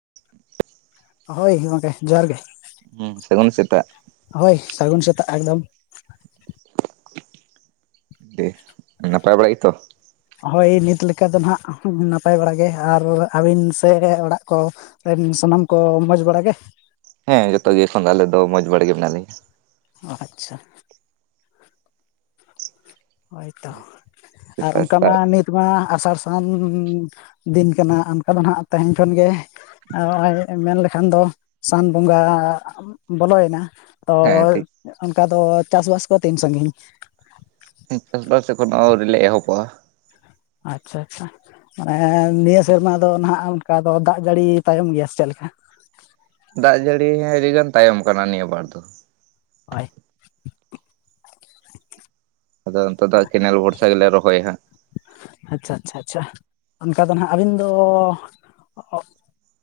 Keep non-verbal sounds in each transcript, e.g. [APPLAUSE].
[UNINTELLIGIBLE] ᱦᱳᱭ ᱜᱚᱢᱠᱮ ᱡᱚᱦᱟᱨ ᱜᱮ ᱦᱸ ᱥᱟᱹᱜᱩᱱ ᱥᱮᱛᱟᱜ ᱦᱳᱭ ᱥᱟᱹᱜᱩᱱ ᱥᱮᱛᱟᱜ ᱮᱠᱫᱚᱢ ᱫᱮ ᱱᱟᱯᱟᱭ ᱵᱟᱲᱟ ᱜᱮᱛᱚ ᱦᱳᱭ ᱱᱤᱛ ᱞᱮᱠᱟ ᱫᱚ ᱱᱦᱟᱜ ᱱᱟᱯᱟᱭ ᱵᱟᱲᱟ ᱜᱮ ᱟᱨ ᱟᱹᱵᱤᱱ ᱥᱮ ᱚᱲᱟᱜ ᱠᱚ ᱨᱮᱱ ᱥᱟᱱᱟᱢ ᱠᱚ ᱢᱚᱸᱡᱽ ᱵᱟᱲᱟ ᱜᱮ ᱦᱮᱸ ᱡᱚᱛᱚ ᱜᱮ ᱮᱠᱷᱚᱱ ᱫᱚ ᱟᱞᱮ ᱫᱚ ᱢᱚᱸᱡᱽ ᱵᱟᱲᱟ ᱜᱮ ᱢᱮᱱᱟᱜ ᱞᱮᱭᱟ ᱟᱪᱪᱷᱟ ᱦᱳᱭ ᱛᱚ ᱟᱨ ᱥᱮᱛᱟᱜ ᱚᱝᱠᱟ ᱢᱟ ᱥᱮᱛᱟᱜ ᱱᱤᱛ ᱢᱟ ᱟᱥᱟᱲ ᱥᱟᱱ ᱫᱤᱱ ᱠᱟᱱᱟ ᱚᱱᱠᱟ ᱫᱚ ᱱᱦᱟᱜ ᱛᱮᱦᱮᱧ ᱠᱷᱚᱱ ᱜᱮ ᱚᱭ ᱢᱮᱱ ᱞᱮᱠᱷᱟᱱ ᱫᱚ ᱥᱟᱱ ᱵᱚᱸᱜᱟ ᱵᱚᱞᱚᱭᱮᱱᱟ ᱛᱚ ᱦᱮᱸ ᱴᱷᱤᱠ ᱚᱱᱠᱟ ᱫᱚ ᱪᱟᱥᱵᱟᱥ ᱠᱚ ᱛᱤᱱ ᱥᱟᱹᱜᱤᱧ ᱪᱟᱥᱵᱟᱥ ᱮᱠᱷᱚᱱ ᱦᱚ ᱟᱹᱣᱨᱤ ᱞᱮ ᱮᱦᱚᱵᱟ ᱟᱪᱪᱷᱟ ᱟᱪᱪᱷᱟ ᱢᱟᱱᱮ ᱱᱤᱭᱟᱹ ᱥᱮᱨᱢᱟ ᱫᱚ ᱱᱟᱦᱟᱜ ᱚᱱᱠᱟ ᱫᱚ ᱫᱟᱜ ᱡᱟᱹᱲᱤ ᱛᱟᱭᱚᱢ ᱜᱮᱭᱟ ᱥᱮ ᱪᱮᱫ ᱞᱮᱠᱟ ᱫᱟᱜ ᱡᱟᱹᱲᱤ ᱟᱹᱰᱤᱜᱟᱱ ᱛᱟᱭᱚᱢ ᱠᱟᱱᱟ ᱱᱤᱭᱟᱹ ᱵᱟᱨ ᱫᱚ ᱦᱳᱭ ᱟᱫᱚ ᱱᱮᱛᱚᱜ ᱫᱚ ᱠᱮᱱᱮᱞ ᱵᱦᱚᱨᱥᱟ ᱜᱮᱞᱮ ᱨᱚᱦᱚᱭᱟ ᱦᱟᱸᱜ ᱟᱪᱪᱷᱟ ᱟᱪᱪᱷᱟ ᱟᱪᱪᱷᱟ ᱚᱱᱠᱟ ᱫᱚ ᱦᱟᱸᱜ ᱟᱹᱵᱤᱱ ᱫᱚ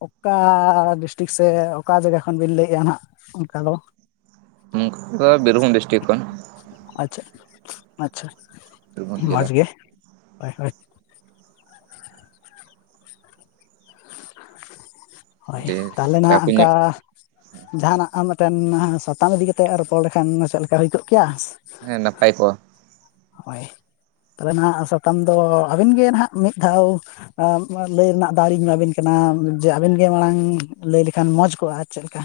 ᱚᱠᱟ ᱰᱤᱥᱴᱤᱠ ᱥᱮ ᱚᱠᱟ ᱡᱟᱜᱟ ᱠᱷᱚᱱ ᱵᱤᱱ ᱞᱟᱹᱭᱮᱜᱼᱟ ᱱᱟᱜ ᱚᱱᱠᱟ ᱫᱚ ᱩᱠᱟ ᱵᱤᱨᱵᱷᱩᱢ ᱰᱤᱥᱴᱤᱠ ᱠᱷᱚᱱ ᱟᱪᱪᱷᱟ ᱟᱪᱪᱷᱟ ᱵᱤᱨᱵᱷᱩᱢ ᱢᱚᱡᱽ ᱡᱮᱞᱟ ᱜᱮ ᱦᱳᱭ ᱦᱳᱭ ᱦᱳᱭ ᱡᱮ ᱛᱟᱦᱚᱞᱮ ᱪᱟ ᱱᱦᱟᱜ ᱠᱚ ᱧᱩ ᱟᱝᱠᱟ ᱡᱟᱦᱟᱱᱟᱜ ᱟᱨ ᱢᱤᱫᱴᱮᱱ ᱥᱟᱛᱟᱢ ᱤᱫᱤ ᱠᱟᱛᱮᱜ ᱨᱚᱯᱚᱲ ᱞᱮᱠᱷᱟᱱ ᱪᱮᱫ ᱞᱮᱠᱟ ᱦᱩᱭ ᱠᱚᱜ ᱠᱮᱭᱟ ᱦᱮᱸ ᱱᱟᱯᱟᱭ ᱠᱚᱜᱼᱟ ᱦᱳᱭ ᱛᱚᱵᱮ ᱱᱟᱦᱜ ᱥᱟᱛᱟᱢ ᱫᱚ ᱟᱹᱵᱤᱱ ᱜᱮ ᱱᱦᱟᱜ ᱢᱤᱫ ᱫᱷᱟᱣ ᱞᱟᱹᱭ ᱨᱮᱱᱟᱜ ᱫᱟᱣᱞᱤᱧ ᱮᱢᱟᱵᱤᱱ ᱠᱟᱱᱟ ᱡᱮ ᱟᱵᱮᱱ ᱜᱮ ᱢᱟᱲᱟᱝ ᱞᱟᱹᱭ ᱞᱮᱠᱷᱟᱱ ᱢᱚᱡᱽ ᱠᱚᱜᱼᱟ ᱟᱨ ᱪᱮᱫᱞᱮᱠᱟ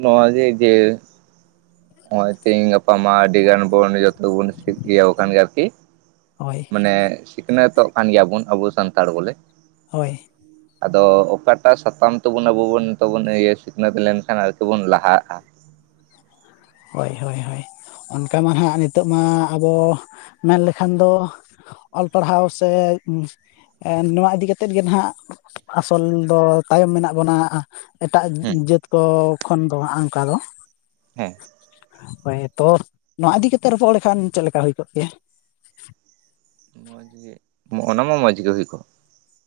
ᱱᱚᱣᱟ ᱡᱮ ᱤᱭᱟᱹ ᱱᱚᱜ ᱚᱭ ᱛᱮᱦᱤᱧ ᱜᱟᱯᱟ ᱢᱟ ᱟᱹᱰᱤ ᱜᱟᱱ ᱵᱚᱱ ᱡᱚᱛᱚ ᱵᱚᱱ ᱥᱤᱠᱷ ᱜᱮᱭᱟᱣ ᱠᱷᱟᱱ ᱜᱮ ᱟᱨᱠᱤ ᱦᱳᱭ ᱢᱟᱱᱮ ᱥᱤᱠᱷᱱᱟᱹᱛᱚᱜ ᱠᱟᱱ ᱜᱮᱭᱟᱵᱚᱱ ᱟᱵᱚ ᱥᱟᱱᱛᱟᱲ ᱵᱚᱞᱮ ᱦᱳᱭ [UNINTELLIGIBLE] ᱟᱫᱚ ᱚᱠᱟᱴᱟᱜ ᱥᱟᱛᱟᱢ ᱛᱮᱵᱚᱱ ᱟᱵᱚ ᱵᱚᱱ ᱥᱤᱠᱷᱱᱟᱹᱛ ᱞᱮᱱᱠᱷᱟᱱ ᱟᱨᱠᱤ ᱵᱚᱱ ᱞᱟᱦᱟᱜᱼᱟ ᱦᱳᱭ ᱦᱳᱭ ᱦᱚᱭ ᱚᱱᱠᱟ ᱢᱟ ᱱᱦᱟᱜ ᱱᱤᱛᱚᱜ ᱢᱟ ᱟᱫᱚ ᱢᱮᱱ ᱞᱮᱠᱷᱟᱱ ᱫᱚ ᱚᱞ ᱯᱟᱲᱦᱟᱣ ᱥᱮ ᱱᱚᱣᱟ ᱤᱫᱤ ᱠᱟᱛᱮᱫ ᱜᱮ ᱱᱦᱟᱜ ᱟᱥᱚᱞ ᱫᱚ ᱛᱟᱭᱚᱢ ᱢᱮᱱᱟᱜ ᱵᱚᱱᱟ ᱮᱴᱟᱜ ᱦᱮᱸ ᱡᱟᱹᱛ ᱠᱚ ᱠᱷᱚᱱ ᱫᱚ ᱦᱟᱜ ᱚᱱᱠᱟ ᱫᱚ ᱦᱮᱸ ᱦᱳᱭ ᱛᱚ ᱱᱚᱣᱟ ᱤᱫᱤ ᱠᱟᱛᱮ ᱨᱚᱯᱚᱲ ᱞᱮᱠᱷᱟᱱ ᱪᱮᱫ ᱞᱮᱠᱟ ᱦᱩᱭ ᱠᱚᱜ ᱠᱮᱭᱟ ᱢᱚᱡᱽ ᱜᱮ ᱚᱱᱟ ᱢᱟ ᱢᱚᱸᱡᱽ ᱜᱮ ᱦᱩᱭ ᱠᱚᱜ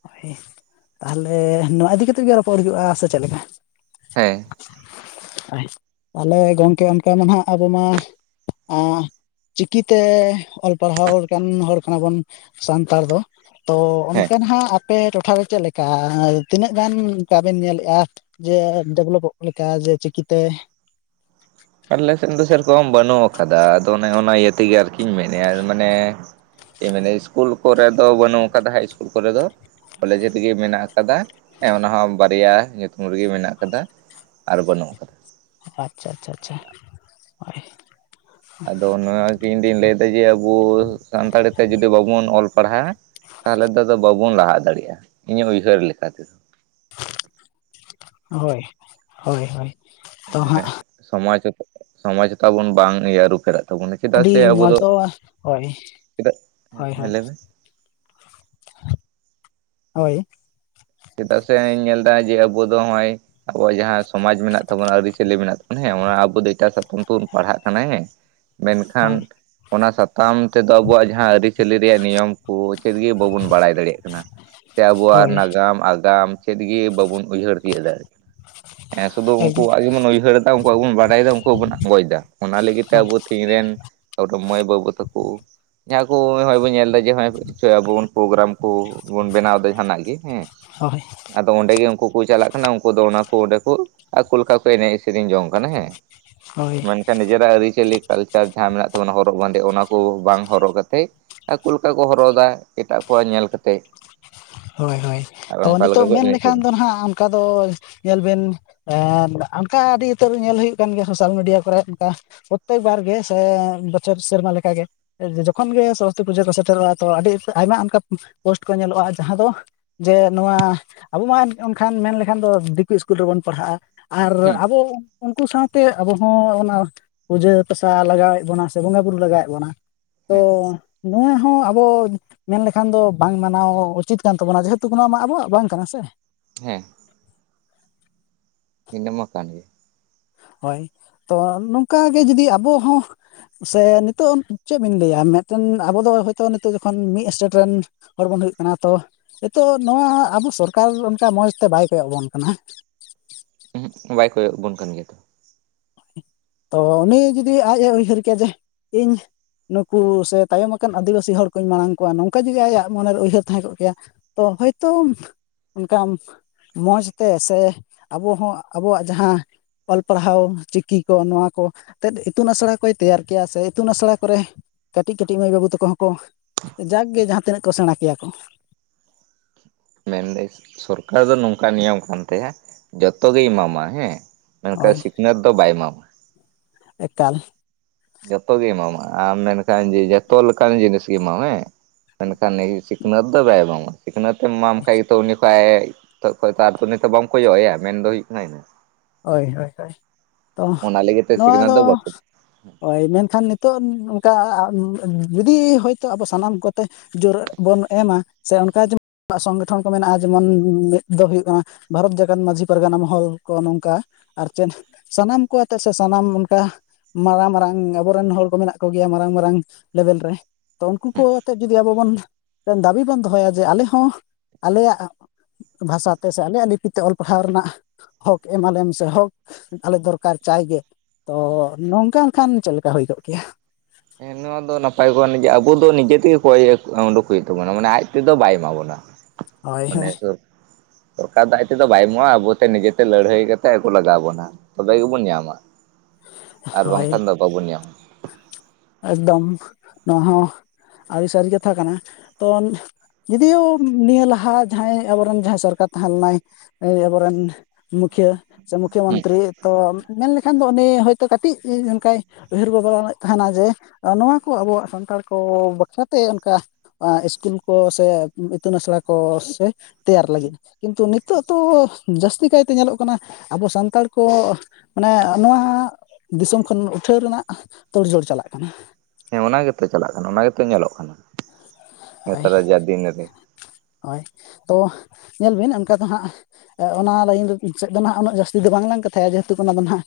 ᱦᱳᱭ ᱛᱟᱦᱞᱮ ᱱᱚᱣᱟ ᱤᱫᱤ ᱠᱟᱛᱮᱫ ᱜᱮ ᱨᱚᱯᱚᱲ ᱦᱩᱭᱩᱜᱼᱟ ᱥᱮ ᱪᱮᱫᱽ ᱞᱮᱠᱟ ᱦᱮᱸ ᱛᱟᱦᱚᱞᱮ ᱜᱚᱝᱠᱮ ᱚᱱᱠᱟ ᱢᱟ ᱱᱟᱦᱜ ᱟᱵᱚᱢᱟ ᱟᱻ ᱪᱤᱠᱤᱛᱮ ᱚᱞ ᱯᱟᱲᱦᱟᱣ ᱞᱮᱠᱟᱱ ᱦᱚᱲ ᱠᱟᱱᱟ ᱵᱚᱱ ᱥᱟᱱᱛᱟᱲ ᱫᱚ ᱛᱚ ᱦᱮᱸ ᱚᱱᱛᱮ ᱱᱟᱦᱟᱜ ᱟᱯᱮ ᱴᱚᱴᱷᱟᱨᱮ ᱪᱮᱫ ᱞᱮᱠᱟ ᱛᱤᱱᱟᱹᱜ ᱜᱟᱱ ᱚᱱᱠᱟ ᱵᱮᱱ ᱧᱮᱞᱮᱜᱼᱟ ᱡᱮ ᱰᱮᱵᱷᱞᱚᱯᱚᱜ ᱞᱮᱠᱟ ᱡᱮ ᱪᱤᱠᱤᱛᱮ ᱟᱞᱮ ᱥᱮᱫ ᱫᱚ ᱥᱮᱨᱚᱠᱚᱢ ᱵᱟᱹᱱᱩᱜ ᱟᱠᱟᱫᱟ ᱟᱫᱚ ᱚᱱᱮ ᱚᱱᱟ ᱤᱭᱟᱹ ᱛᱮᱜᱮ ᱟᱨᱠᱤᱧ ᱢᱮᱱᱮᱫᱼᱟ ᱢᱟᱱᱮ ᱢᱟᱱᱮ ᱤᱥᱠᱩᱞ ᱠᱚᱨᱮ ᱫᱚ ᱵᱟᱹᱱᱩᱜ ᱟᱠᱟᱫᱟ ᱦᱟᱭ ᱤᱥᱠᱩᱞ ᱠᱚᱨᱮ ᱫᱚ ᱠᱚᱞᱮᱡᱽ ᱨᱮᱜᱮ ᱢᱮᱱᱟᱜ ᱟᱠᱟᱫᱟ ᱚᱱᱟᱦᱚ ᱵᱟᱨᱭᱟ ᱧᱩᱛᱩᱢ ᱨᱮᱜᱮ ᱢᱮᱱᱟᱜ ᱟᱠᱟᱫᱟ ᱟᱨ ᱵᱟᱹᱱᱩᱜ ᱟᱠᱟᱫᱟ ᱟᱪᱪᱷᱟ ᱟᱪᱪᱷᱟ ᱟᱪᱪᱷᱟ ᱦᱳᱭ ᱟᱫᱚ ᱱᱚᱣᱟᱜᱮ ᱤᱧᱫᱩᱧ ᱞᱟᱹᱭᱫᱟ ᱡᱮ ᱟᱵᱚ ᱥᱟᱱᱛᱟᱲᱤ ᱛᱮ ᱡᱚᱫᱤ ᱵᱟᱵᱚᱱ ᱚᱞ ᱯᱟᱲᱦᱟᱜᱼᱟ ᱛᱟᱦᱚᱞᱮ ᱫᱚ ᱟᱫᱚ ᱵᱟᱵᱚᱱ ᱞᱟᱦᱟ ᱫᱟᱲᱤ-ᱟ ᱤᱧᱟᱹᱜ ᱩᱭᱦᱟᱹᱨ ᱞᱮᱠᱟ ᱛᱮᱫᱚ ᱦᱳᱭ ᱦᱳᱭ ᱦᱳᱭ ᱛᱚ ᱢᱟᱱᱮ ᱦᱟᱸᱜ ᱥᱚᱢᱟᱡ ᱥᱚᱢᱟᱡᱚ ᱛᱟᱵᱚᱱ ᱵᱟᱝ ᱤᱭᱟᱹ ᱨᱩᱯᱷᱜ ᱫᱟᱱᱮᱭᱟᱜ ᱠᱟᱱᱟ ᱛᱵᱮ ᱱᱚᱠᱩᱫᱟᱜ ᱥᱮ ᱟᱹᱰᱤ ᱟᱵᱚ ᱢᱚᱡᱽ ᱫᱚ ᱦᱳᱭ ᱪᱮᱫᱟᱜ ᱦᱳᱭ ᱦᱮᱸ ᱦᱳᱭ ᱞᱟᱹᱭ ᱢᱮ ᱦᱳᱭ ᱪᱮᱫᱟᱜ ᱥᱮᱧ ᱧᱮᱞ ᱮᱫᱟ ᱡᱮ ᱟᱵᱚ ᱫᱚ ᱱᱚᱜᱼᱚᱭ ᱟᱵᱚᱣᱟᱜ ᱡᱟᱦᱟᱸ ᱥᱚᱢᱟᱡ ᱢᱮᱱᱟᱜ ᱛᱟᱵᱚᱱᱟ ᱟᱹᱨᱤᱪᱟᱞᱤ ᱢᱮᱱᱟᱜ ᱛᱟᱵᱱᱟ ᱦᱮᱸ ᱚᱱᱟ ᱟᱵᱚ ᱫᱚ ᱮᱴᱟ ᱥᱮ ᱛᱮᱵᱚᱱ ᱯᱟᱲᱦᱟᱜ ᱠᱟᱱᱟ ᱦᱮᱸ ᱢᱮᱱ ᱠᱷᱟᱱ ᱦᱳᱭ ᱚᱱᱟ ᱥᱟᱛᱟᱢ ᱛᱮᱫᱚ ᱟᱵᱩᱣᱟᱜ ᱡᱟᱦᱟᱸ ᱟᱹᱨᱤᱪᱟᱹᱞᱤ ᱨᱮᱭᱟᱜ ᱱᱤᱭᱚᱢ ᱠᱚ ᱪᱮᱫᱜᱤ ᱵᱟᱵᱩᱱ ᱵᱟᱲᱟᱭ ᱫᱟᱲᱮᱭᱟᱜ ᱠᱟᱱᱟ ᱥᱮ ᱟᱵᱚᱣᱟᱜ ᱦᱳᱭ ᱱᱟᱜᱟᱢ ᱟᱜᱟᱢ ᱪᱮᱫᱜᱮ ᱵᱟᱵᱚᱱ ᱩᱭᱦᱟᱹᱨ ᱛᱤᱭᱩᱜ ᱫᱟᱲᱮᱭᱟᱜ ᱠᱟᱱᱟ ᱦᱮᱸ ᱥᱩᱫᱩ ᱩᱱᱠᱩᱣᱟᱜ ᱜᱮᱵᱚᱱ ᱩᱭᱦᱟᱹᱨᱮᱫᱟ ᱩᱱᱠᱩᱣᱟᱜ ᱵᱚᱱ ᱵᱟᱰᱟᱭ ᱫᱟ ᱩᱱᱠᱩᱣᱟᱜ ᱵᱚᱱ ᱟᱸᱜᱚᱡ ᱮᱫᱟ ᱚᱱᱟ ᱞᱟᱹᱜᱤᱫ ᱛᱮ ᱟᱵᱚ ᱤᱧ ᱨᱮᱱ ᱢᱟᱹᱭ ᱵᱟᱹᱵᱩ ᱛᱟᱠᱚ ᱡᱟᱦᱟ ᱠᱚ ᱜᱮᱭ ᱵᱚᱱ ᱧᱮᱞ ᱮᱫᱟ ᱡᱮ ᱟᱵᱚ ᱵᱚᱱ ᱯᱨᱳᱜᱨᱟᱢ ᱠᱚᱵᱚᱱ ᱵᱮᱱᱟᱣ ᱮᱫᱟ ᱡᱟᱦᱱᱟᱜ ᱜᱮᱤ ᱦᱮᱸ ᱥᱚᱦᱮ ᱟᱫᱚ ᱚᱱᱰᱮ ᱜᱮᱤ ᱩᱱᱠᱩ ᱠᱚ ᱪᱟᱞᱟᱜ ᱠᱟᱱᱟ ᱩᱱᱠᱩ ᱫᱚ ᱚᱱᱟ ᱠᱚ ᱚᱸᱰᱮᱠᱩ ᱟᱠᱚ ᱞᱮᱠᱟ ᱠᱚ ᱮᱱᱮᱡ ᱥᱮᱨᱮᱧ ᱡᱚᱝ ᱠᱟᱱᱟ ᱦᱮᱸ ᱦᱳᱭ ᱢᱮᱱᱠᱷᱟᱱ ᱱᱤᱡᱮᱨᱟᱜ ᱟᱹᱨᱤᱪᱟᱞᱤ ᱠᱟᱞᱪᱟᱨ ᱡᱟᱦᱟᱸ ᱢᱮᱱᱟᱜ ᱛᱟᱵᱚᱱᱟ ᱦᱚᱨᱚᱜ ᱵᱟᱸᱫᱮ ᱚᱱᱟ ᱠᱚ ᱵᱟᱝ ᱦᱚᱨᱚᱜ ᱠᱟᱛᱮᱜ ᱟᱠᱚ ᱞᱮᱠᱟ ᱠᱚ ᱦᱚᱨᱚᱜ ᱮᱟ ᱮᱴᱟᱜ ᱠᱚᱣᱟᱜ ᱧᱮᱞ ᱠᱟᱛᱮᱫ ᱦᱳᱭ ᱦᱳᱭ ᱟᱨ ᱛᱚ ᱚᱱᱠᱟ ᱞᱮᱠᱟ ᱱᱤᱛᱚᱜ ᱠᱚ ᱢᱮᱱ ᱮᱱᱮᱡ ᱞᱮᱠᱷᱟᱱ ᱥᱮᱨᱮᱧ ᱫᱚ ᱦᱟᱸᱜ ᱚᱱᱠᱟ ᱫᱚ ᱧᱮᱞ ᱵᱮᱱ ᱚᱱᱠᱟ ᱟᱹᱰᱤ ᱩᱛᱟᱹᱨ ᱧᱮᱞ ᱦᱩᱭᱩᱜ ᱠᱟᱱ ᱜᱮᱭᱟ ᱥᱳᱥᱟᱞ ᱢᱤᱰᱤᱭᱟ ᱠᱚᱨᱮᱜ ᱚᱱᱠᱟ ᱯᱨᱚᱠᱛᱮᱠ ᱵᱟᱨ ᱜᱮ ᱥᱮ ᱵᱚᱪᱷᱚᱨ ᱥᱮᱨᱢᱟ ᱞᱮᱠᱟᱜ ᱜᱮ ᱡᱚᱠᱷᱚᱱ ᱜᱮ ᱥᱚᱨᱚᱥᱚᱛᱤ ᱯᱩᱡᱟᱹ ᱠᱚ ᱥᱮᱴᱮᱨᱚᱜᱼᱟ ᱛᱚ ᱟᱹᱰᱤ ᱟᱭᱢᱟ ᱚᱱᱠᱟ ᱯᱳᱥᱴ ᱠᱚ ᱧᱮᱞᱚᱜᱼᱟ ᱡᱟᱦᱟᱸ ᱫᱚ ᱡᱮ ᱱᱚᱣᱟ ᱟᱵᱚ ᱢᱟ ᱚᱱᱠᱷᱟᱱ ᱢᱮᱱ ᱞᱮᱠᱷᱟᱱ ᱫᱚ ᱫᱤᱠᱩ ᱤᱥᱠᱩᱞ ᱨᱮᱵᱚᱱ ᱯᱟᱲᱦᱟᱜᱼᱟ ᱟᱨ ᱦᱮᱸ ᱟᱵᱚ ᱩᱱᱠᱩ ᱥᱟᱶ ᱛᱮ ᱟᱵᱚᱦᱚᱸ ᱚᱱᱟ ᱯᱩᱡᱟᱹ ᱯᱟᱥᱟ ᱞᱟᱜᱟᱣᱮᱫ ᱵᱚᱱᱟ ᱥᱮ ᱵᱚᱸᱜᱟᱼ ᱵᱩᱨᱩ ᱞᱟᱜᱟᱣᱮᱫ ᱵᱚᱱᱟ ᱛᱚ ᱦᱮᱸ ᱱᱚᱣᱟ ᱦᱚᱸ ᱟᱵᱚ ᱢᱮᱱᱞᱮᱠᱷᱟᱱ ᱫᱚ ᱵᱟᱝ ᱢᱟᱱᱟᱣ ᱩᱪᱤᱫ ᱠᱟᱱ ᱛᱟᱵᱚᱱᱟ ᱡᱮᱦᱮᱛᱩ ᱚᱱᱟ ᱢᱟ ᱟᱵᱚᱣᱟᱜ ᱵᱟᱝ ᱠᱟᱱᱟ ᱥᱮ ᱦᱮᱸ ᱤᱱᱟ ᱢᱟ ᱠᱟᱱ ᱜᱮ ᱦᱳᱭ ᱛᱚ ᱱᱚᱝᱠᱟᱜ ᱜᱮ ᱡᱩᱫᱤ ᱟᱵᱚ ᱦᱚᱸ ᱥᱮ ᱱᱤᱛᱚᱜ ᱪᱮᱫ ᱵᱤᱱ ᱞᱟᱹᱭᱟ ᱢᱤᱫᱴᱮᱱ ᱟᱵᱚ ᱫᱚ ᱦᱳᱭᱛᱳ ᱱᱤᱛᱚᱜ ᱡᱚᱠᱷᱚᱱ ᱢᱤᱫ ᱥᱴᱮᱴ ᱨᱮᱱ ᱦᱚᱲ ᱵᱚᱱ ᱦᱩᱭᱩᱜ ᱠᱟᱱᱟ ᱛᱚ ᱱᱤᱛᱚᱜ ᱱᱚᱣᱟ ᱟᱵᱚ ᱥᱚᱨᱠᱟᱨ ᱚᱱᱠᱟ ᱢᱚᱡᱽ ᱛᱮ ᱵᱟᱭ ᱠᱚᱭᱚᱜ ᱵᱚᱱ ᱠᱟᱱᱟ ᱩᱦᱜ ᱵᱟᱭ ᱠᱚᱭᱚᱜ ᱵᱚᱱ ᱠᱟᱱ ᱜᱮᱭᱟ ᱛᱚ ᱛᱚ ᱩᱱᱤ ᱡᱩᱫᱤ ᱟᱡᱼ ᱮ ᱩᱭᱦᱟᱹᱨ ᱠᱮᱫᱮᱭᱟ ᱡᱮ ᱤᱧ ᱱᱩᱠᱩ ᱥᱮ ᱛᱟᱭᱚᱢ ᱟᱠᱟᱱ ᱟᱹᱫᱤᱵᱟᱹᱥᱤ ᱦᱚᱲ ᱠᱚᱧ ᱢᱟᱲᱟᱝ ᱠᱚᱣᱟ ᱱᱚᱝᱠᱟ ᱡᱩᱫᱤ ᱟᱭᱟᱜ ᱢᱚᱱᱮᱨᱮ ᱩᱭᱦᱟᱹᱨ ᱛᱟᱦᱮᱸ ᱠᱚᱜ ᱠᱮᱭᱟ ᱛᱚ ᱦᱳᱭᱛᱳ ᱚᱱᱠᱟᱱ ᱢᱚᱡᱽ ᱛᱮ ᱥᱮ ᱟᱵᱚ ᱦᱚᱸ ᱟᱵᱚᱣᱟᱜ ᱡᱟᱦᱟᱸ ᱚᱞ ᱯᱟᱲᱦᱟᱣ ᱪᱤᱠᱤ ᱠᱚ ᱱᱚᱣᱟ ᱠᱚ ᱮᱛᱮᱫ ᱤᱛᱩᱱ ᱟᱥᱲᱟ ᱠᱚᱭ ᱛᱮᱭᱟᱨ ᱠᱮᱭᱟ ᱥᱮ ᱤᱛᱩᱱ ᱟᱥᱲᱟ ᱠᱚᱨᱮ ᱠᱟᱹᱴᱤᱡ ᱠᱟᱹᱴᱤᱡ ᱢᱟᱹᱭ ᱵᱟᱹᱵᱩ ᱛᱟᱠᱚ ᱦᱚᱸ ᱠᱚ ᱡᱟᱠ ᱜᱮ ᱡᱟᱦᱟᱸ ᱛᱤᱱᱟᱹᱜ ᱠᱚ ᱥᱮᱬᱟ ᱠᱮᱭᱟ ᱠᱚ ᱢᱮᱱᱫᱟᱹᱧ ᱥᱚᱨᱠᱟᱨ ᱫᱚ ᱱᱚᱝᱠᱟ ᱱᱤᱭᱚᱢ ᱠᱟᱱ ᱛᱟᱭᱟ ᱡᱚᱛᱚᱜᱤ ᱮᱢᱟᱢᱟ ᱦᱮᱸ ᱢᱮᱱᱠᱷᱟᱱ ᱦᱳᱭ ᱥᱤᱠᱷᱱᱟᱹᱛ ᱫᱚ ᱵᱟᱭ ᱮᱢᱟᱢᱟ ᱮᱠᱟᱞ ᱡᱚᱛᱚᱜ ᱜᱮ ᱮᱢᱟᱢᱟ ᱟᱢ ᱢᱮᱱᱠᱷᱟᱱ ᱡᱮ ᱡᱚᱛᱚ ᱞᱮᱠᱟᱱ ᱡᱤᱱᱤᱥ ᱜᱮ ᱮᱢᱟᱢᱟ ᱦᱮᱸ ᱢᱮᱱᱠᱷᱟᱱ ᱥᱤᱠᱷᱱᱟᱹᱛ ᱫᱚ ᱵᱟᱭ ᱮᱢᱟᱢᱟ ᱥᱤᱠᱷᱱᱟᱹ ᱮ ᱮᱢᱟᱢ ᱠᱷᱟᱱ ᱜᱮᱛᱚ ᱩᱱᱤ ᱠᱷᱳᱡ ᱱᱤᱛᱚᱜ ᱠᱷᱚᱡᱛᱚ ᱟᱨ ᱱᱤᱛᱚᱜ ᱵᱟᱢ ᱠᱚᱭᱚᱜᱼᱟᱭᱟ ᱢᱮᱱᱫᱚ ᱦᱩᱭᱩᱜ ᱠᱟᱱᱟ ᱤᱱᱟᱹ ᱦᱳᱭ ᱦᱳᱭ ᱦᱳᱭ ᱛᱚ ᱚᱱᱟ ᱞᱟᱹᱜᱤᱫ ᱛᱮ ᱱᱚᱣᱟ ᱥᱤᱠᱷᱱᱟᱹᱛ ᱫᱚ ᱵᱟᱠᱚ ᱦᱳᱭ ᱢᱮᱱᱠᱷᱟᱱ ᱱᱤᱛᱚᱜ ᱝᱠᱟ ᱡᱩᱫᱤ ᱦᱚᱳᱭᱛᱳ ᱟᱵᱚ ᱥᱟᱱᱟᱢ ᱠᱚᱛᱮ ᱡᱳᱨ ᱵᱚᱱ ᱮᱢᱟ ᱥᱮ ᱚᱱᱠᱟ ᱡᱮᱢᱚᱱ ᱥᱚᱝᱜᱚᱴᱷᱚᱱ ᱠᱚ ᱢᱮᱱᱟᱜᱼᱟ ᱡᱮᱢᱚᱱ ᱢᱤᱫ ᱫᱚ ᱦᱩᱭᱩᱜ ᱠᱟᱱᱟ ᱵᱷᱟᱨᱚᱛ ᱡᱟᱠᱟᱛ ᱢᱟᱺᱡᱷᱤ ᱯᱟᱨᱜᱟᱱᱟ ᱢᱚᱦᱚᱞ ᱠᱚ ᱱᱚᱝ ᱚᱱᱠᱟ ᱟᱨ ᱪᱮᱫ ᱥᱟᱱᱟᱢ ᱠᱚ ᱟᱛᱮᱮᱫ ᱥᱮ ᱥᱟᱱᱟᱢ ᱚᱱᱠᱟ ᱢᱟᱨᱟᱝ ᱢᱟᱨᱟᱝ ᱟᱵᱚᱨᱮᱱ ᱦᱚᱲ ᱠᱚ ᱢᱮᱱᱟᱜ ᱠᱚᱜᱮᱭᱟ ᱢᱟᱨᱟᱝ ᱢᱟᱨᱟᱝ ᱞᱮᱵᱮᱞ ᱨᱮ ᱛᱚ ᱩᱱᱠᱩ ᱠᱚ ᱟᱛᱮᱫ ᱡᱩᱫᱤ ᱟᱵᱚ ᱵᱚᱱ ᱫᱟᱹᱵᱤ ᱵᱚᱱ ᱫᱚᱦᱚᱭᱟ ᱡᱮ ᱟᱞᱮ ᱦᱚᱸ ᱟᱞᱮᱭᱟᱜ ᱵᱷᱟᱥᱟᱛᱮ ᱥᱮ ᱟᱞᱮᱭᱟᱜ ᱞᱤᱯᱤᱛᱮ ᱚᱞ ᱯᱟᱲᱦᱟᱣ ᱨᱮᱱᱟᱜ ᱮᱢᱟᱞᱮᱭᱟᱢ ᱥᱮ ᱦᱳᱠ ᱟᱞᱮ ᱫᱚᱨᱠᱟᱨ ᱪᱟᱭ ᱜᱮ ᱛᱚ ᱱᱚᱝᱠᱟᱱ ᱠᱷᱟᱱ ᱪᱮᱫ ᱞᱮᱠᱟ ᱦᱩᱭ ᱠᱚᱜ ᱠᱮᱭᱟ ᱦᱮᱸ ᱱᱚᱣᱟ ᱫᱚ ᱱᱟᱯᱟᱭ ᱠᱟᱱ ᱜᱮᱭᱟ ᱟᱵᱚ ᱫᱚ ᱱᱤᱡᱮᱛᱮᱜᱮ ᱠᱚᱭ ᱩᱰᱩᱠ ᱦᱩᱭᱩᱜ ᱛᱟᱵᱚᱱᱟ ᱢᱟᱱᱮ ᱟᱡ ᱛᱮᱫᱚ ᱵᱟᱭ ᱮᱢᱟ ᱵᱚᱱᱟ [UNINTELLIGIBLE] ᱦᱳᱭ ᱢᱟᱱᱮ ᱦᱳᱭ ᱥᱩᱨ ᱥᱚᱨᱠᱟᱨ ᱫᱚ ᱟᱡ ᱛᱮᱫᱚ ᱵᱟᱭ ᱮᱢᱚᱜᱼᱟ ᱟᱵᱚᱛᱮ ᱱᱤᱡᱮᱛᱮ ᱞᱟᱹᱲᱦᱟᱹᱭ ᱠᱟᱛᱮ ᱟᱹᱜᱩ ᱞᱟᱜᱟᱣ ᱟᱵᱚᱱᱟ ᱛᱚᱵᱮ ᱜᱮᱵᱚᱱ ᱧᱟᱢᱟ ᱟᱨ ᱦᱳᱭ ᱵᱟᱝᱠᱷᱟᱱ ᱫᱚ ᱵᱟᱵᱚᱱ ᱧᱟᱢᱟ ᱮᱠᱫᱚᱢ ᱱᱚᱶᱟ ᱦᱚᱸ ᱟᱹᱰᱤ ᱥᱟᱹᱨᱤ ᱠᱟᱛᱷᱟ ᱠᱟᱱᱟ ᱛᱚ ᱡᱩᱫᱤᱭᱳ ᱱᱤᱭᱟᱹ ᱞᱟᱦᱟ ᱡᱟᱦᱟᱸᱭ ᱟᱵᱚᱨᱮᱱ ᱡᱟᱦᱟᱸᱭ ᱥᱚᱨᱠᱟᱨ ᱛᱟᱦᱮᱸ ᱞᱮᱱᱟᱭ ᱟᱵᱚᱨᱮᱱ ᱢᱩᱠᱷᱤᱭᱟᱹ ᱥᱮ ᱢᱩᱠᱷᱚ ᱦᱮᱸ ᱢᱚᱱᱛᱨᱤ ᱛᱚ ᱢᱮᱱᱞᱮᱠᱷᱟᱱ ᱫᱚ ᱩᱱᱤ ᱦᱚᱭᱛᱳ ᱠᱟᱹᱴᱤᱡ ᱚᱱᱠᱟᱭ ᱩᱭᱦᱟᱹᱨ ᱵᱷᱟᱵᱱᱟᱮᱫ ᱛᱟᱦᱮᱱᱟ ᱡᱮ ᱟᱨ ᱱᱚᱣᱟ ᱠᱚ ᱟᱵᱚᱣᱟᱜ ᱥᱟᱱᱛᱟᱲ ᱠᱚ ᱵᱟᱠᱷᱨᱟᱛᱮ ᱚᱱᱠᱟ ᱟ... ᱤᱥᱠᱩᱞ ᱠᱚ ᱥᱮ ᱤᱛᱩᱱ ᱟᱥᱲᱟ ᱠᱚ ᱥᱮ ᱛᱮᱭᱟᱨ ᱞᱟᱹᱜᱤᱫ ᱠᱤᱱᱛᱩ ᱱᱤᱛᱚᱜ ᱫᱚ ᱡᱟᱹᱥᱛᱤ ᱠᱟᱭᱛᱮ ᱧᱮᱞᱚᱜ ᱠᱟᱱᱟ ᱟᱵᱚ ᱥᱟᱱᱛᱟᱲ ᱠᱚ ᱢᱟᱱᱮ ᱱᱚᱣᱟ ᱫᱤᱥᱚᱢ ᱠᱷᱚᱱ ᱩᱴᱷᱟᱹᱣ ᱨᱮᱱᱟᱜ ᱛᱚᱲᱡᱚᱲ ᱪᱟᱞᱟᱜ ᱠᱟᱱᱟ ᱦᱮᱸ ᱚᱱᱟ ᱜᱮ ᱛᱚ ᱪᱟᱞᱟᱜ ᱠᱟᱱᱟ ᱚᱱᱟ ᱜᱮ ᱛᱚ ᱧᱮᱞᱚᱜ ᱠᱟᱱᱟ ᱦᱳᱭ ᱱᱮᱛᱟᱨᱟᱜ ᱡᱟ ᱫᱤᱱ ᱨᱮ ᱦᱳᱭ ᱛᱚ ᱧᱮᱞ ᱵᱤᱱ ᱚᱱᱠᱟ ᱫᱚ ᱦᱟᱸᱜ ᱚᱱᱟ ᱞᱟᱭᱤᱱ ᱥᱮᱫ ᱫᱚ ᱩᱱᱜᱟᱹᱜ ᱡᱟᱹᱥᱛᱤ ᱫᱚ ᱵᱟᱝᱞᱟᱝ ᱠᱟᱛᱷᱟᱭᱟ ᱡᱮᱦᱮᱛᱩ ᱚᱱᱟ ᱫᱚ ᱦᱟᱸᱜ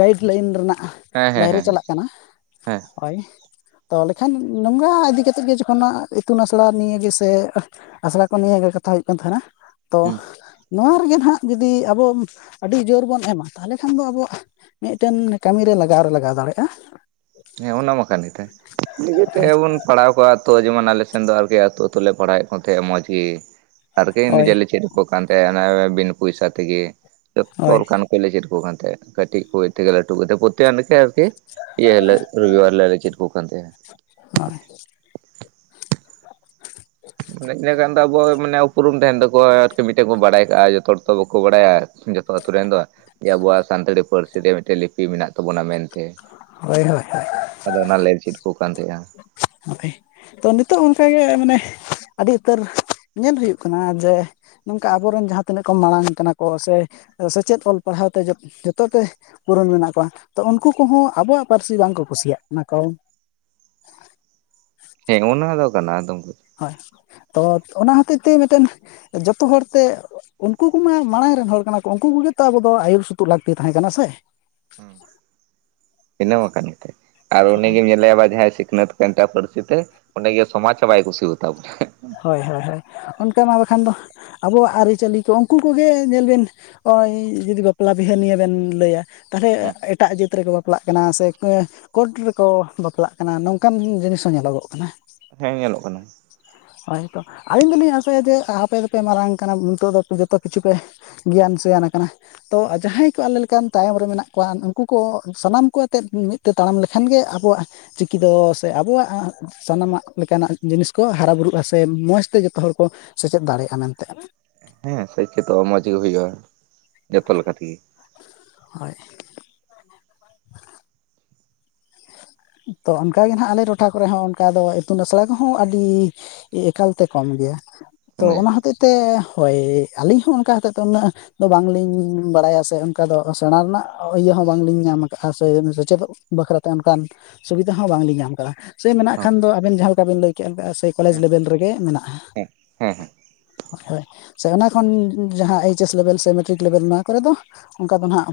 ᱜᱟᱭᱤᱰ ᱞᱟᱭᱤᱱ ᱨᱮᱱᱟᱜ ᱦᱮᱸ ᱦᱮᱸ ᱵᱟᱭᱨᱮ ᱦᱮᱸ ᱪᱟᱞᱟᱜ ᱠᱟᱱᱟ ᱦᱮᱸ ᱦᱳᱭ ᱛᱟᱦᱚᱞᱮ ᱠᱷᱟᱱ ᱱᱚᱝᱠᱟ ᱤᱫᱤ ᱠᱟᱛᱮᱫ ᱜᱮ ᱡᱚᱠᱷᱚᱱ ᱱᱟᱦᱟᱸᱜ ᱤᱛᱩᱱ ᱟᱥᱲᱟ ᱱᱤᱭᱟ ᱜᱮᱥᱮ ᱟᱥᱲᱟ ᱠᱚ ᱱᱤᱭᱟᱜᱮ ᱠᱟᱛᱷᱟ ᱦᱩᱭᱩᱜ ᱠᱟᱱ ᱛᱟᱦᱮᱱᱟ ᱛᱚ ᱦᱮᱸ ᱱᱚᱣᱟ ᱨᱮᱜᱮ ᱱᱟᱦᱟᱜ ᱡᱩᱫᱤ ᱟᱵᱚ ᱟᱹᱰᱤ ᱡᱳᱨ ᱵᱚᱱ ᱮᱢᱟ ᱛᱟᱦᱚᱞᱮ ᱠᱷᱟᱱ ᱫᱚ ᱟᱵᱚᱣᱟᱜ ᱢᱤᱫᱴᱮᱱ ᱠᱟᱹᱢᱤ ᱨᱮ ᱞᱟᱜᱟᱣ ᱨᱮ ᱞᱟᱜᱟᱣ ᱫᱟᱲᱮᱭᱟᱜᱼᱟ ᱦᱮᱸ ᱚᱱᱟ ᱢᱟ ᱠᱟᱱ ᱜᱮ ᱛᱟᱦᱮᱸ ᱱᱤᱡᱮ ᱛᱮ ᱦᱳᱭ ᱵᱚᱱ ᱯᱟᱲᱦᱟᱣ ᱠᱳᱣᱟ ᱛᱚ ᱡᱮᱢᱚᱱ ᱟᱞᱮ ᱥᱮᱱᱫᱚ ᱟᱨᱠᱤ ᱟᱹᱛᱚ ᱟᱹᱛᱩ ᱞᱮ ᱯᱟᱲᱦᱟᱣᱮᱫ ᱠᱚ ᱛᱟᱦᱮᱸᱜ ᱢᱚᱸᱡᱽ ᱜᱮ ᱟᱨᱠᱤ ᱦᱳᱭ ᱱᱤᱡᱮᱨ ᱞᱮ ᱪᱮᱫ ᱠᱚ ᱠᱟᱱ ᱛᱟᱦᱮᱸᱱᱟ ᱵᱤᱱ ᱯᱚᱭᱥᱟ ᱛᱮᱜᱮ ᱡᱚᱛᱚ ᱦᱳᱭ ᱞᱮᱠᱟᱱ ᱠᱚ ᱞᱮ ᱪᱮᱫ ᱟᱠᱚ ᱠᱟᱱ ᱛᱟᱦᱮᱸᱭᱟ ᱠᱟᱹᱴᱤᱡ ᱠᱚ ᱮᱛᱮ ᱜᱮ ᱞᱟᱴᱩ ᱠᱟᱛᱮᱫ [UNINTELLIGIBLE] ᱤᱭᱟᱹᱞᱮ ᱨᱩᱣᱤᱵᱟᱨ ᱞᱮ ᱟᱞᱮ ᱪᱮᱫ ᱟᱠᱚ ᱠᱟᱱ ᱛᱮᱦᱮᱸᱱ [UNINTELLIGIBLE] ᱦᱳᱭ [UNINTELLIGIBLE] ᱢᱟᱱᱮ ᱤᱱᱟᱹ ᱠᱷᱟᱱ ᱫᱚ ᱟᱵᱚ ᱢᱟᱱᱮ ᱩᱯᱨᱩᱢ ᱛᱟᱦᱮᱱ ᱛᱟᱠᱚᱣᱟ ᱟᱨᱠᱤ ᱢᱤᱫᱴᱮᱱ ᱠᱚ ᱵᱟᱲᱟᱭ ᱠᱟᱜᱼᱟ ᱡᱚᱛᱚ ᱦᱚᱲ ᱛᱚ ᱵᱟᱠᱚ ᱵᱟᱲᱟᱭᱟ ᱡᱚᱛᱚ ᱟ‌ᱛᱩ ᱨᱮᱱ ᱫᱚ ᱵᱟᱝ ᱟᱵᱚᱣᱟᱜ ᱥᱟᱱᱛᱟᱲᱤ ᱯᱟᱹᱨᱥᱤ ᱨᱮ ᱢᱤᱫᱴᱮᱱ ᱞᱤᱯᱤ ᱢᱮᱱᱟᱜ ᱛᱟᱵᱚᱱᱟ ᱢᱮᱱᱛᱮ ᱦᱳᱭ ᱦᱳᱭ [UNINTELLIGIBLE] ᱟᱫᱚ ᱚᱱᱟᱞ ᱞᱮ ᱪᱤᱫ ᱠᱚ ᱠᱟᱱ ᱛᱟᱦᱮᱸᱜᱼᱟ ᱦᱳᱭ ᱛᱚ ᱱᱤᱛᱚᱜ ᱚᱱᱠᱟᱜᱮ ᱢᱟᱱᱮ ᱟᱹᱰᱤ ᱩᱛᱟᱹᱨ ᱧᱮᱞ ᱦᱩᱭᱩᱜ ᱠᱟᱱᱟ ᱡᱮ ᱱᱚᱝᱠᱟ ᱟᱵᱚᱨᱮᱱ ᱡᱟᱦᱟᱸ ᱛᱤᱱᱟᱹᱜ ᱠᱚ ᱢᱟᱲᱟᱝ ᱟᱠᱟᱱᱟ ᱠᱚ ᱥᱮ ᱥᱮᱪᱮᱫ ᱚᱞ ᱯᱟᱲᱦᱟᱣ ᱛᱮ ᱡᱷᱚᱛᱚ ᱛᱮ ᱯᱩᱨᱚᱱ ᱢᱮᱱᱟᱜ ᱠᱚᱣᱟ ᱛᱚ ᱩᱱᱠᱩ ᱠᱚᱦᱚᱸ ᱟᱵᱚᱣᱟᱜ ᱯᱟᱹᱨᱥᱤ ᱵᱟᱝᱠᱚ ᱠᱩᱥᱤᱭᱟᱜ ᱠᱟᱱᱟ ᱠᱚ ᱦᱮᱸ ᱚᱱᱟ ᱫᱚ ᱠᱟᱱᱟ ᱟᱫᱚᱢ ᱠᱚ ᱦᱳᱭ ᱛᱚ ᱚᱱᱟ ᱦᱚᱛᱮᱡ ᱛᱮ ᱢᱤᱫᱴᱮᱱ ᱡᱚᱛᱚ ᱦᱚᱲ ᱛᱮ ᱩᱱᱠᱩ ᱠᱚᱢᱟ ᱢᱟᱲᱟᱝ ᱨᱮᱱ ᱦᱚᱲ ᱠᱟᱱᱟ ᱠᱚ ᱩᱱᱠᱩ ᱠᱚᱜᱮ ᱛᱚ ᱟᱵᱚ ᱫᱚ ᱟᱹᱭᱩᱨ ᱥᱩᱛᱩᱜ ᱞᱟᱹᱠᱛᱤ ᱛᱟᱦᱮᱸ ᱠᱟᱱᱟ ᱥᱮ? ᱦᱸ ᱤᱱᱟᱹ ᱢᱟ ᱠᱟᱱ ᱜᱮ ᱟᱨ ᱩᱱᱤ ᱜᱮᱢ ᱧᱮᱞᱮᱭᱟ ᱵᱟ ᱡᱟᱦᱟᱸᱭ ᱥᱤᱠᱷᱱᱟᱹᱛ ᱮᱱᱛᱟ ᱯᱟᱹᱨᱥᱤ ᱛᱮ ᱚᱸᱰᱮ ᱜᱮ ᱥᱚᱢᱟᱡᱽ ᱦᱚᱸ ᱵᱟᱭ ᱠᱩᱥᱤᱣᱟᱛᱟ ᱵᱚᱱᱟ ᱦᱳᱭ ᱦᱳᱭ ᱦᱳᱭ ᱚᱱᱠᱟ ᱢᱟ ᱵᱟᱠᱷᱟᱱ ᱫᱚ ᱟᱵᱚᱣᱟᱜ ᱟᱹᱨᱤᱪᱟᱹᱞᱤ ᱠᱚ ᱩᱱᱠᱩ ᱠᱚᱜᱮ ᱧᱮᱞᱵᱤᱱ ᱱᱚᱜᱼᱚᱭ ᱡᱩᱫᱤ ᱵᱟᱯᱞᱟ ᱵᱤᱦᱟᱹ ᱱᱤᱭᱮ ᱵᱮᱱ ᱞᱟᱹᱭᱟ ᱛᱟᱦᱚᱞᱮ ᱮᱴᱟᱜ ᱡᱟᱹᱛ ᱨᱮᱠᱚ ᱵᱟᱯ ᱵᱟᱯᱞᱟᱜ ᱠᱟᱱᱟ ᱥᱮ ᱠᱚᱴ ᱨᱮᱠᱚ ᱵᱟᱯᱞᱟᱜ ᱠᱟᱱᱟ ᱱᱚᱝᱠᱟᱱ ᱡᱤᱱᱤᱥ ᱦᱚᱸ ᱧᱮᱞᱚᱜᱚᱜ ᱠᱟᱱᱟ ᱦᱮᱸ ᱧᱮᱞᱚᱜ ᱠᱟᱱᱟ [UNINTELLIGIBLE] ᱦᱳᱭᱛᱚ ᱟᱹᱞᱤᱧ ᱫᱚᱞᱤᱧ ᱟᱥᱟᱭᱟ ᱡᱮ ᱟᱯᱮ ᱫᱚᱯᱮ ᱢᱟᱨᱟᱝ ᱟᱠᱟᱱᱟ ᱱᱤᱛᱚᱜ ᱫᱚ ᱡᱚᱛᱚ ᱠᱤᱪᱷᱩ ᱯᱮ ᱜᱮᱭᱟᱱ ᱥᱚᱭᱟᱱ ᱟᱠᱟᱱᱟ ᱛᱚ ᱡᱟᱦᱟᱸᱭ ᱠᱚ ᱟᱞᱮ ᱞᱮᱠᱟᱱ ᱛᱟᱭᱚᱢ ᱨᱮ ᱢᱮᱱᱟᱜ ᱠᱚᱣᱟ, ᱩᱱᱩᱠᱩ ᱠᱚ ᱥᱟᱱᱟᱢ ᱠᱚ ᱟᱛᱮᱫ ᱢᱤᱫ ᱛᱮ ᱛᱟᱲᱟᱢ ᱞᱮᱠᱷᱟᱱ ᱜᱮ ᱟᱵᱚᱣᱟᱜ ᱪᱤᱠᱤ ᱫᱚ ᱥᱮ ᱟᱵᱚᱣᱟᱜ ᱥᱟᱱᱟᱢᱟᱜ ᱞᱮᱠᱟᱱᱟᱜ ᱡᱤᱱᱤᱥ ᱠᱚ ᱦᱟᱨᱟ ᱵᱩᱨᱩᱜᱼᱟ ᱥᱮ ᱢᱚᱡᱽ ᱛᱮ ᱡᱚᱛᱚ ᱦᱚᱲ ᱠᱚ ᱥᱮᱪᱮᱫ ᱫᱟᱲᱮᱭᱟᱜᱼᱟ ᱢᱮᱱᱛᱮ ᱾ ᱦᱮᱸ ᱥᱮᱪᱮᱛ ᱚᱜᱼᱟ ᱢᱚᱸᱡᱽ ᱜᱮ ᱦᱩᱭᱩᱜᱼᱟ ᱾ ᱡᱚᱛᱚ ᱞᱮᱠᱟ ᱛᱮᱜᱤ ᱾ ᱦᱳᱭ [UNINTELLIGIBLE] ᱛᱚ ᱚᱱᱠᱟᱜ ᱜᱮ ᱦᱜ ᱟᱞᱮ ᱴᱚᱴᱷᱟ ᱠᱚᱨᱮ ᱦᱚᱸ ᱚᱱᱠᱟ ᱫᱚ ᱤᱛᱩᱱ ᱟᱥᱲᱟ ᱠᱚᱦᱚᱸ ᱟᱹᱰᱤ ᱮᱠᱟᱞᱛᱮ ᱠᱚᱢ ᱜᱮᱭᱟ ᱾ ᱛᱚ ᱚᱱᱟ ᱵᱩᱡᱷᱟᱹᱣ ᱦᱚᱛᱮᱡ ᱛᱮ ᱦᱳᱭ ᱟᱹᱞᱤᱧ ᱦᱚᱸ ᱚᱱᱠᱟ ᱦᱚᱛᱮᱡ ᱛᱮ ᱩᱱᱟᱹᱜ ᱫᱚ ᱵᱟᱝᱞᱤᱧ ᱵᱟᱲᱟᱭᱟ ᱥᱮ, ᱚᱱᱠᱟ ᱫᱚ ᱥᱮᱬᱟ ᱨᱮᱱᱟᱜ ᱤᱭᱟᱹ ᱦᱚᱸ ᱵᱟᱝᱞᱤᱧ ᱧᱟᱢ ᱠᱟᱜᱼᱟ ᱥᱮ, ᱥᱮᱪᱮᱫᱚᱜ ᱵᱟᱠᱷᱨᱟᱛᱮ ᱚᱱᱠᱟᱱ ᱥᱩᱵᱤᱫᱟ ᱦᱚᱸ ᱵᱟᱝᱞᱤᱧ ᱧᱟᱢ ᱟᱠᱟᱫᱟ ᱾ ᱥᱮ ᱢᱮᱱᱟᱜ ᱠᱷᱟᱱ ᱫᱚ ᱟᱵᱮᱱ ᱡᱟᱦᱟᱸ ᱞᱮᱠᱟ ᱵᱤᱱ ᱞᱟᱹᱭ ᱠᱮᱫ ᱥᱮ ᱠᱚᱞᱮᱡᱽ ᱦᱮᱸ ᱞᱮᱵᱮᱞ ᱨᱮᱜᱮ ᱢᱮᱱᱟᱜᱼᱟ ᱾ ᱦᱮᱸ ᱦᱮᱸ ᱦᱳᱭ, ᱥᱮ ᱚᱱᱟ ᱠᱷᱚᱱ ᱡᱟᱦᱟᱸ ᱟᱭᱤᱪᱟᱥ ᱞᱮᱵᱮᱞ ᱥᱮ ᱢᱮᱴᱨᱤᱠ ᱞᱮᱵᱮᱞ ᱱᱚᱣᱟ ᱠᱚᱨᱮ ᱫᱚ ᱚᱱᱠᱟ ᱫᱚ ᱱᱟᱦᱜ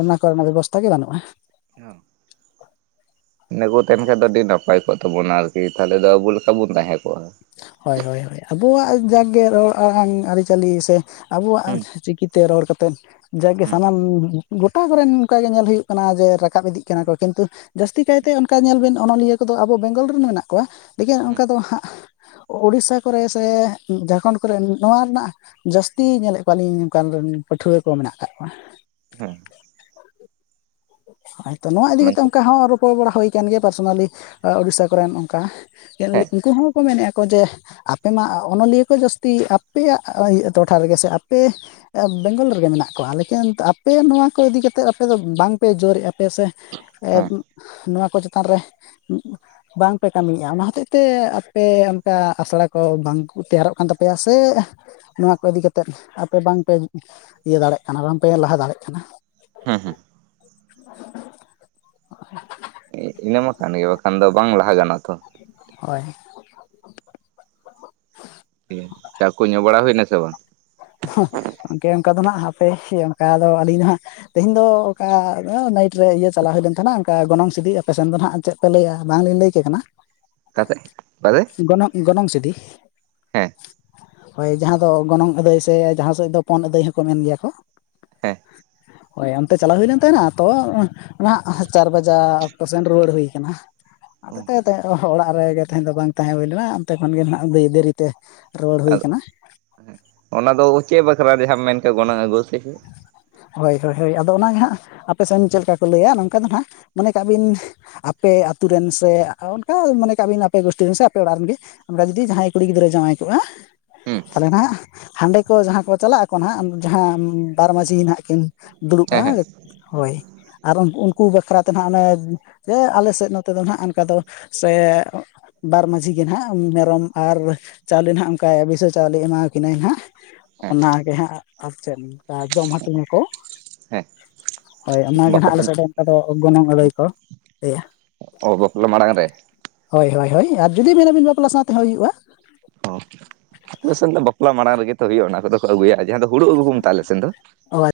ᱚᱱᱟ ᱠᱚᱨᱮᱱᱟᱜ ᱵᱮᱵᱚᱥᱛᱷᱟ ᱜᱮ ᱵᱟᱹᱱᱩᱜᱼᱟ ᱾ [UNINTELLIGIBLE] ᱤᱱᱟᱹ ᱠᱚ ᱛᱟᱦᱮᱱ ᱠᱷᱟᱡ ᱫᱚ ᱟᱹᱰᱤ ᱱᱟᱯᱟᱭ ᱠᱚᱜ ᱛᱟᱵᱚᱱᱟ, ᱟᱨᱠᱤ ᱛᱟᱦᱚᱞᱮ ᱫᱚ ᱟᱵᱚ ᱞᱮᱠᱟ ᱵᱚᱱ ᱛᱟᱦᱮᱸ ᱠᱚᱜᱼᱟ ᱾ ᱦᱳᱭ ᱦᱳᱭ ᱦᱳᱭ, ᱟᱵᱚᱣᱟᱜ ᱡᱟᱜ ᱜᱮ ᱨᱚᱲ ᱟᱲᱟᱝ ᱟᱹᱨᱤᱪᱟᱹᱞᱤ ᱥᱮ ᱟᱵᱚᱣᱟᱜ ᱦᱩᱸ ᱪᱤᱠᱤ ᱛᱮ ᱨᱚᱦᱚᱲ ᱠᱟᱛᱮᱫ ᱡᱟᱜᱮ ᱦᱩᱸ ᱥᱟᱱᱟᱢ ᱜᱚᱴᱟ ᱠᱚᱨᱮᱱ ᱚᱱᱠᱟᱜᱮ ᱧᱮᱞ ᱦᱩᱭᱩᱜ ᱠᱟᱱᱟ, ᱡᱮ ᱨᱟᱠᱟᱵ ᱤᱫᱤᱜ ᱠᱟᱱᱟ ᱠᱚ, ᱠᱤᱱᱛᱩ ᱡᱟᱹᱥᱛᱤ ᱠᱟᱭᱛᱮ ᱚᱱᱠᱟ ᱧᱮᱞ ᱵᱮᱱ ᱚᱱᱚᱞᱤᱭᱟᱹ ᱠᱚᱫᱚ ᱟᱵᱚ ᱵᱮᱝᱜᱚᱞ ᱨᱮᱱ ᱢᱮᱱᱟᱜ ᱠᱚᱣᱟ ᱾ ᱞᱮᱠᱤᱱ ᱦᱩᱸ ᱚᱱᱠᱟ ᱫᱚ ᱦᱟᱸᱜ ᱩᱲᱤᱥᱟ ᱠᱚᱨᱮ ᱥᱮ, ᱡᱷᱟᱲᱠᱷᱚᱸᱰ ᱠᱚᱨᱮ ᱱᱚᱣᱟ ᱨᱮᱱᱟᱜ ᱡᱟᱹᱥᱛᱤ ᱧᱮᱞᱮᱫ ᱠᱚᱣᱟᱞᱤᱧ ᱱᱚᱝᱠᱟᱱ ᱚᱱᱠᱟᱱ ᱯᱟᱹᱴᱷᱩᱣᱟᱹ ᱠᱚ ᱢᱮᱱᱟᱜ ᱟᱠᱟᱫ ᱠᱚᱣᱟ ᱾ ᱦᱮᱸ ᱦᱳᱭᱛᱚ ᱱᱚᱣᱟ ᱤᱫᱤ ᱠᱟ ᱠᱟᱛᱮᱮᱫ ᱢᱮᱱᱠᱷᱟᱱ ᱚᱱᱠᱟ ᱦᱚᱸ ᱨᱚᱯᱚᱲ ᱵᱟᱲᱟ ᱦᱩᱭ ᱟᱠᱟᱱ ᱜᱮᱭᱟ ᱯᱟᱨᱥᱳᱱᱟᱞᱤ ᱩᱲᱤᱥᱟ ᱠᱚᱨᱮᱱ ᱚᱱᱠᱟ ᱾ ᱦᱮᱸ ᱩᱱᱠᱩ ᱦᱚᱸᱠᱚ ᱢᱮᱱᱮᱫᱼᱟ ᱠᱚ ᱡᱮ, ᱟᱯᱮ ᱢᱟ ᱚᱱᱚᱞᱤᱭᱟᱹ ᱠᱚ ᱡᱟᱹᱥᱛᱤ ᱟᱯᱮᱭᱟᱜ ᱴᱚᱴᱷᱟ ᱨᱮᱜᱮ ᱥᱮ, ᱟᱯᱮ ᱵᱮᱝᱜᱚᱞ ᱨᱮᱜᱮ ᱢᱮᱱᱟᱜ ᱠᱚᱣᱟ, ᱞᱮᱠᱤᱱ ᱟᱯᱮ ᱱᱚᱣᱟ ᱠᱚ ᱤᱫᱤ ᱠᱟᱛᱮᱫ ᱟᱯᱮ ᱫᱚ ᱵᱟᱝ ᱯᱮ ᱡᱳᱨᱮᱫᱼᱟ ᱯᱮ ᱥᱮ ᱦᱮᱸ ᱱᱚᱣᱟ ᱠᱚ ᱪᱮᱛᱟᱱ ᱨᱮ, ᱵᱟᱝᱯᱮ ᱠᱟᱹᱢᱤᱭᱮᱫᱼᱟ, ᱚᱱᱟ ᱦᱚᱛᱮᱡ ᱛᱮ ᱟᱯᱮ ᱚᱱᱠᱟ ᱟᱥᱲᱟ ᱠᱚ ᱵᱟᱝ ᱛᱮᱭᱟᱨᱚᱜ ᱠᱟᱱ ᱛᱟᱯᱮᱭᱟ ᱥᱮ, ᱱᱚᱣᱟ ᱠᱚ ᱤᱫᱤ ᱠᱟᱛᱮᱫ ᱟᱯᱮ ᱵᱟᱝᱯᱮ ᱤᱭᱟᱹ ᱫᱟᱲᱮᱜ ᱠᱟᱱᱟ, ᱵᱟᱝᱯᱮ ᱞᱟᱦᱟ ᱫᱟᱲᱮᱜ ᱠᱟᱱᱟ ᱾ ᱦᱮᱸ [INAUDIBLE] ᱤᱱᱟᱹᱢᱟ ᱟᱠᱟᱱ ᱜᱮ ᱵᱟᱠᱷᱟᱱ ᱫᱚ ᱵᱟᱝ ᱞᱟᱦᱟ ᱜᱟᱱᱚᱜᱼᱟ ᱛᱷᱚ ᱾ ᱦᱳᱭ ᱴᱷᱤᱠ ᱪᱟ ᱠᱚ ᱧᱩᱚᱜ ᱵᱟᱲᱟ ᱦᱩᱭᱱᱟ ᱥᱮ ᱵᱟᱝ? ᱜᱚᱝᱠᱮ ᱚᱱᱠᱮ ᱚᱱᱠᱟ ᱫᱚ ᱦᱱᱟᱜ ᱦᱟᱯᱮ ᱚᱱᱠᱟ ᱫᱚ ᱟᱹᱞᱤᱜ ᱫᱚ ᱦᱟᱜ ᱛᱮᱦᱤᱧ ᱫᱚ ᱚᱠᱟ ᱱᱟᱭᱤᱴ ᱨᱮ ᱤᱭᱟᱹ ᱪᱟᱞᱟᱣ ᱦᱩᱭ ᱞᱮᱱ ᱛᱟᱦᱮᱱᱟ, ᱚᱱᱠᱟ ᱜᱚᱱᱚᱝ ᱥᱤᱫᱤ, ᱟᱯᱮᱥᱮᱱ ᱫᱚ ᱦᱟᱸᱜ ᱪᱮᱫ ᱵᱟᱯᱮ ᱞᱟᱹᱭᱟ, ᱵᱟᱝ ᱞᱮ ᱞᱟᱹᱭ ᱠᱮ ᱠᱟᱱᱟ ᱾ ᱟᱠᱟᱛᱮ ᱚᱠᱟᱛᱮ ᱜᱚᱱᱚᱜ ᱜᱚᱱᱚᱢ ᱥᱤᱫᱤ ᱦᱮᱸ ᱦᱳᱭ ᱡᱟᱦᱟᱸ ᱫᱚ ᱜᱚᱱᱚᱝ ᱟᱹᱫᱟᱹᱭ ᱥᱮ ᱡᱟᱦᱟᱸ ᱥᱮᱫ ᱫᱚ ᱯᱚᱱ ᱟᱹᱫᱟᱹᱭ ᱦᱚᱸᱠᱚ ᱢᱮᱱ ᱜᱮᱭᱟ ᱠᱚ ᱾ ᱦᱮᱸ ᱦᱳᱭ ᱟᱱᱛᱮ ᱪᱟᱞᱟᱣ ᱦᱩᱭ ᱞᱮᱱ ᱛᱟᱦᱮᱸᱱᱟ ᱛᱚ, ᱱᱟᱦᱟᱜ ᱪᱟᱨ ᱵᱟᱡᱟᱜ ᱚᱠᱛᱮ ᱥᱮᱱ ᱨᱩᱣᱟᱹᱲ ᱦᱩᱭᱩ ᱠᱟᱱᱟ ᱾ ᱟᱫᱚ ᱚᱲᱟᱜ ᱨᱮᱜᱮ ᱛᱟᱦᱮᱸ ᱫᱚ ᱵᱟᱝ ᱛᱟᱦᱮᱸ ᱦᱩᱭ ᱞᱮᱱᱟ, ᱚᱱᱛᱮ ᱠᱷᱚᱱ ᱜᱮ ᱱᱟᱦᱱᱟᱜ ᱫᱮᱨᱤ ᱛᱮ ᱨᱩᱣᱟᱹᱲ ᱦᱩᱭ ᱟᱫᱚ ᱟᱠᱟᱱᱟ ᱾ ᱚᱱᱟ ᱫᱚ ᱪᱮᱫ ᱵᱟᱠᱷᱨᱟ ᱡᱟᱦᱟᱸᱢ ᱢᱮᱱ ᱜᱚᱱᱚᱝ ᱟᱹᱜᱩ ᱥᱮ ᱪᱮᱫ? ᱦᱳᱭ ᱦᱳᱭ ᱦᱳᱭ, ᱟᱫᱚ ᱚᱱᱟᱜᱮ ᱦᱟᱸᱟᱜ ᱟᱯᱮ ᱥᱮᱫ ᱪᱮᱞᱮᱠᱟ ᱠᱚ ᱞᱟᱹᱭᱟ, ᱱᱚᱝᱠᱟ ᱫᱚ ᱱᱟᱦᱟᱜ ᱢᱚᱱᱮ ᱠᱟᱜ ᱵᱤᱱ ᱟᱯᱮ ᱟᱛᱩ ᱨᱮᱱ ᱥᱮ, ᱚᱱᱠᱟ ᱢᱚᱱᱮ ᱠᱟᱜ ᱵᱮᱱ, ᱟᱯᱮ ᱵᱟᱥᱴᱤ ᱨᱮᱱ ᱥᱮ ᱟᱯᱮ ᱚᱲᱟᱜ ᱨᱮᱱ ᱜᱮ ᱾ ᱚᱱᱠᱟ ᱡᱩᱫᱤ ᱡᱟᱦᱟᱸᱭ ᱠᱩᱲᱤ ᱜᱤᱫᱽᱨᱟᱹ ᱡᱟᱶᱟᱭ ᱠᱚᱜᱼᱟ ᱦᱩᱸ ᱾ ᱛᱟᱦᱚᱞᱮ ᱱᱟᱦᱟᱜ ᱦᱟᱸᱰᱮ ᱠᱚ ᱡᱟᱦᱟᱸ ᱠᱚ ᱪᱟᱞᱟᱜ ᱟᱠᱚ ᱱᱟᱦᱟᱜ ᱡᱟᱦᱟᱸ ᱵᱟᱨ ᱢᱟᱹᱡᱷᱤ ᱱᱟᱦᱟᱜ ᱠᱤᱱ ᱫᱩᱲᱩᱵᱼᱟ ᱦᱮᱸ ᱦᱮᱸ ᱦᱳᱭ, ᱟᱨ ᱩᱱᱠᱩ ᱵᱟᱠᱷᱨᱟ ᱛᱮ ᱦᱟᱜ ᱚᱱᱮ ᱡᱮ ᱟᱞᱮ ᱥᱮᱫ ᱱᱚᱛᱮ ᱫᱚ ᱦᱟᱜ ᱚᱱᱠᱟ ᱫᱚ ᱥᱮ ᱵᱟᱨ ᱢᱟᱺᱡᱷᱤ ᱜᱮ ᱦᱟᱜ ᱢᱮᱨᱚᱢ ᱟᱨ ᱪᱟᱣᱞᱮ ᱱᱟᱜ ᱚᱱᱠᱟ ᱵᱤᱥᱟᱹ ᱪᱟᱣᱞᱮ ᱮᱢᱟ ᱠᱤᱱᱟᱭ ᱦᱟᱜ ᱾ ᱦᱮᱸ ᱚᱱᱟᱜᱮ ᱦᱟᱸᱜ ᱟᱨ ᱪᱮᱫ ᱡᱚᱢ ᱦᱟᱹᱴᱤᱧᱟ ᱠᱚ ᱾ ᱦᱮᱸ ᱦᱳᱭ ᱚᱱᱟᱜᱮ ᱵᱟᱯᱞᱟ ᱱᱟᱦᱟᱜ ᱟᱞᱮ ᱥᱮᱫ ᱚᱱᱠᱟ ᱫᱚ ᱜᱚᱱᱚᱝ ᱟᱹᱫᱟᱹᱭ ᱠᱚ ᱞᱟᱹᱭᱟ ᱚ ᱵᱟᱯᱞᱟ ᱢᱟᱲᱟᱝ ᱨᱮ ᱦᱳᱭ ᱦᱳᱭ ᱦᱳᱭ ᱟᱨ ᱡᱩᱫᱤ ᱢᱮᱱᱟᱵᱤᱱ ᱵᱟᱯᱞᱟ ᱥᱟᱶᱛᱮ ᱦᱚᱸ ᱦᱩᱭᱩᱜᱼᱟ ᱚ ᱟᱞᱮ ᱥᱮᱱ ᱫᱚ ᱵᱟᱯᱞᱟ ᱢᱟᱲᱟᱝ ᱨᱮᱜᱮ ᱛᱚ ᱦᱩᱭᱩᱜᱼᱟ ᱚᱱᱟ ᱠᱚᱫᱚ ᱠᱚ ᱟᱹᱜᱩᱭᱟ ᱡᱟᱦᱟᱸ ᱫᱚ ᱦᱩᱲᱩ ᱟᱹᱜᱩ ᱠᱚ ᱢᱮᱛᱟᱜ ᱟᱞᱮ ᱥᱮᱱ ᱫᱚ ᱚ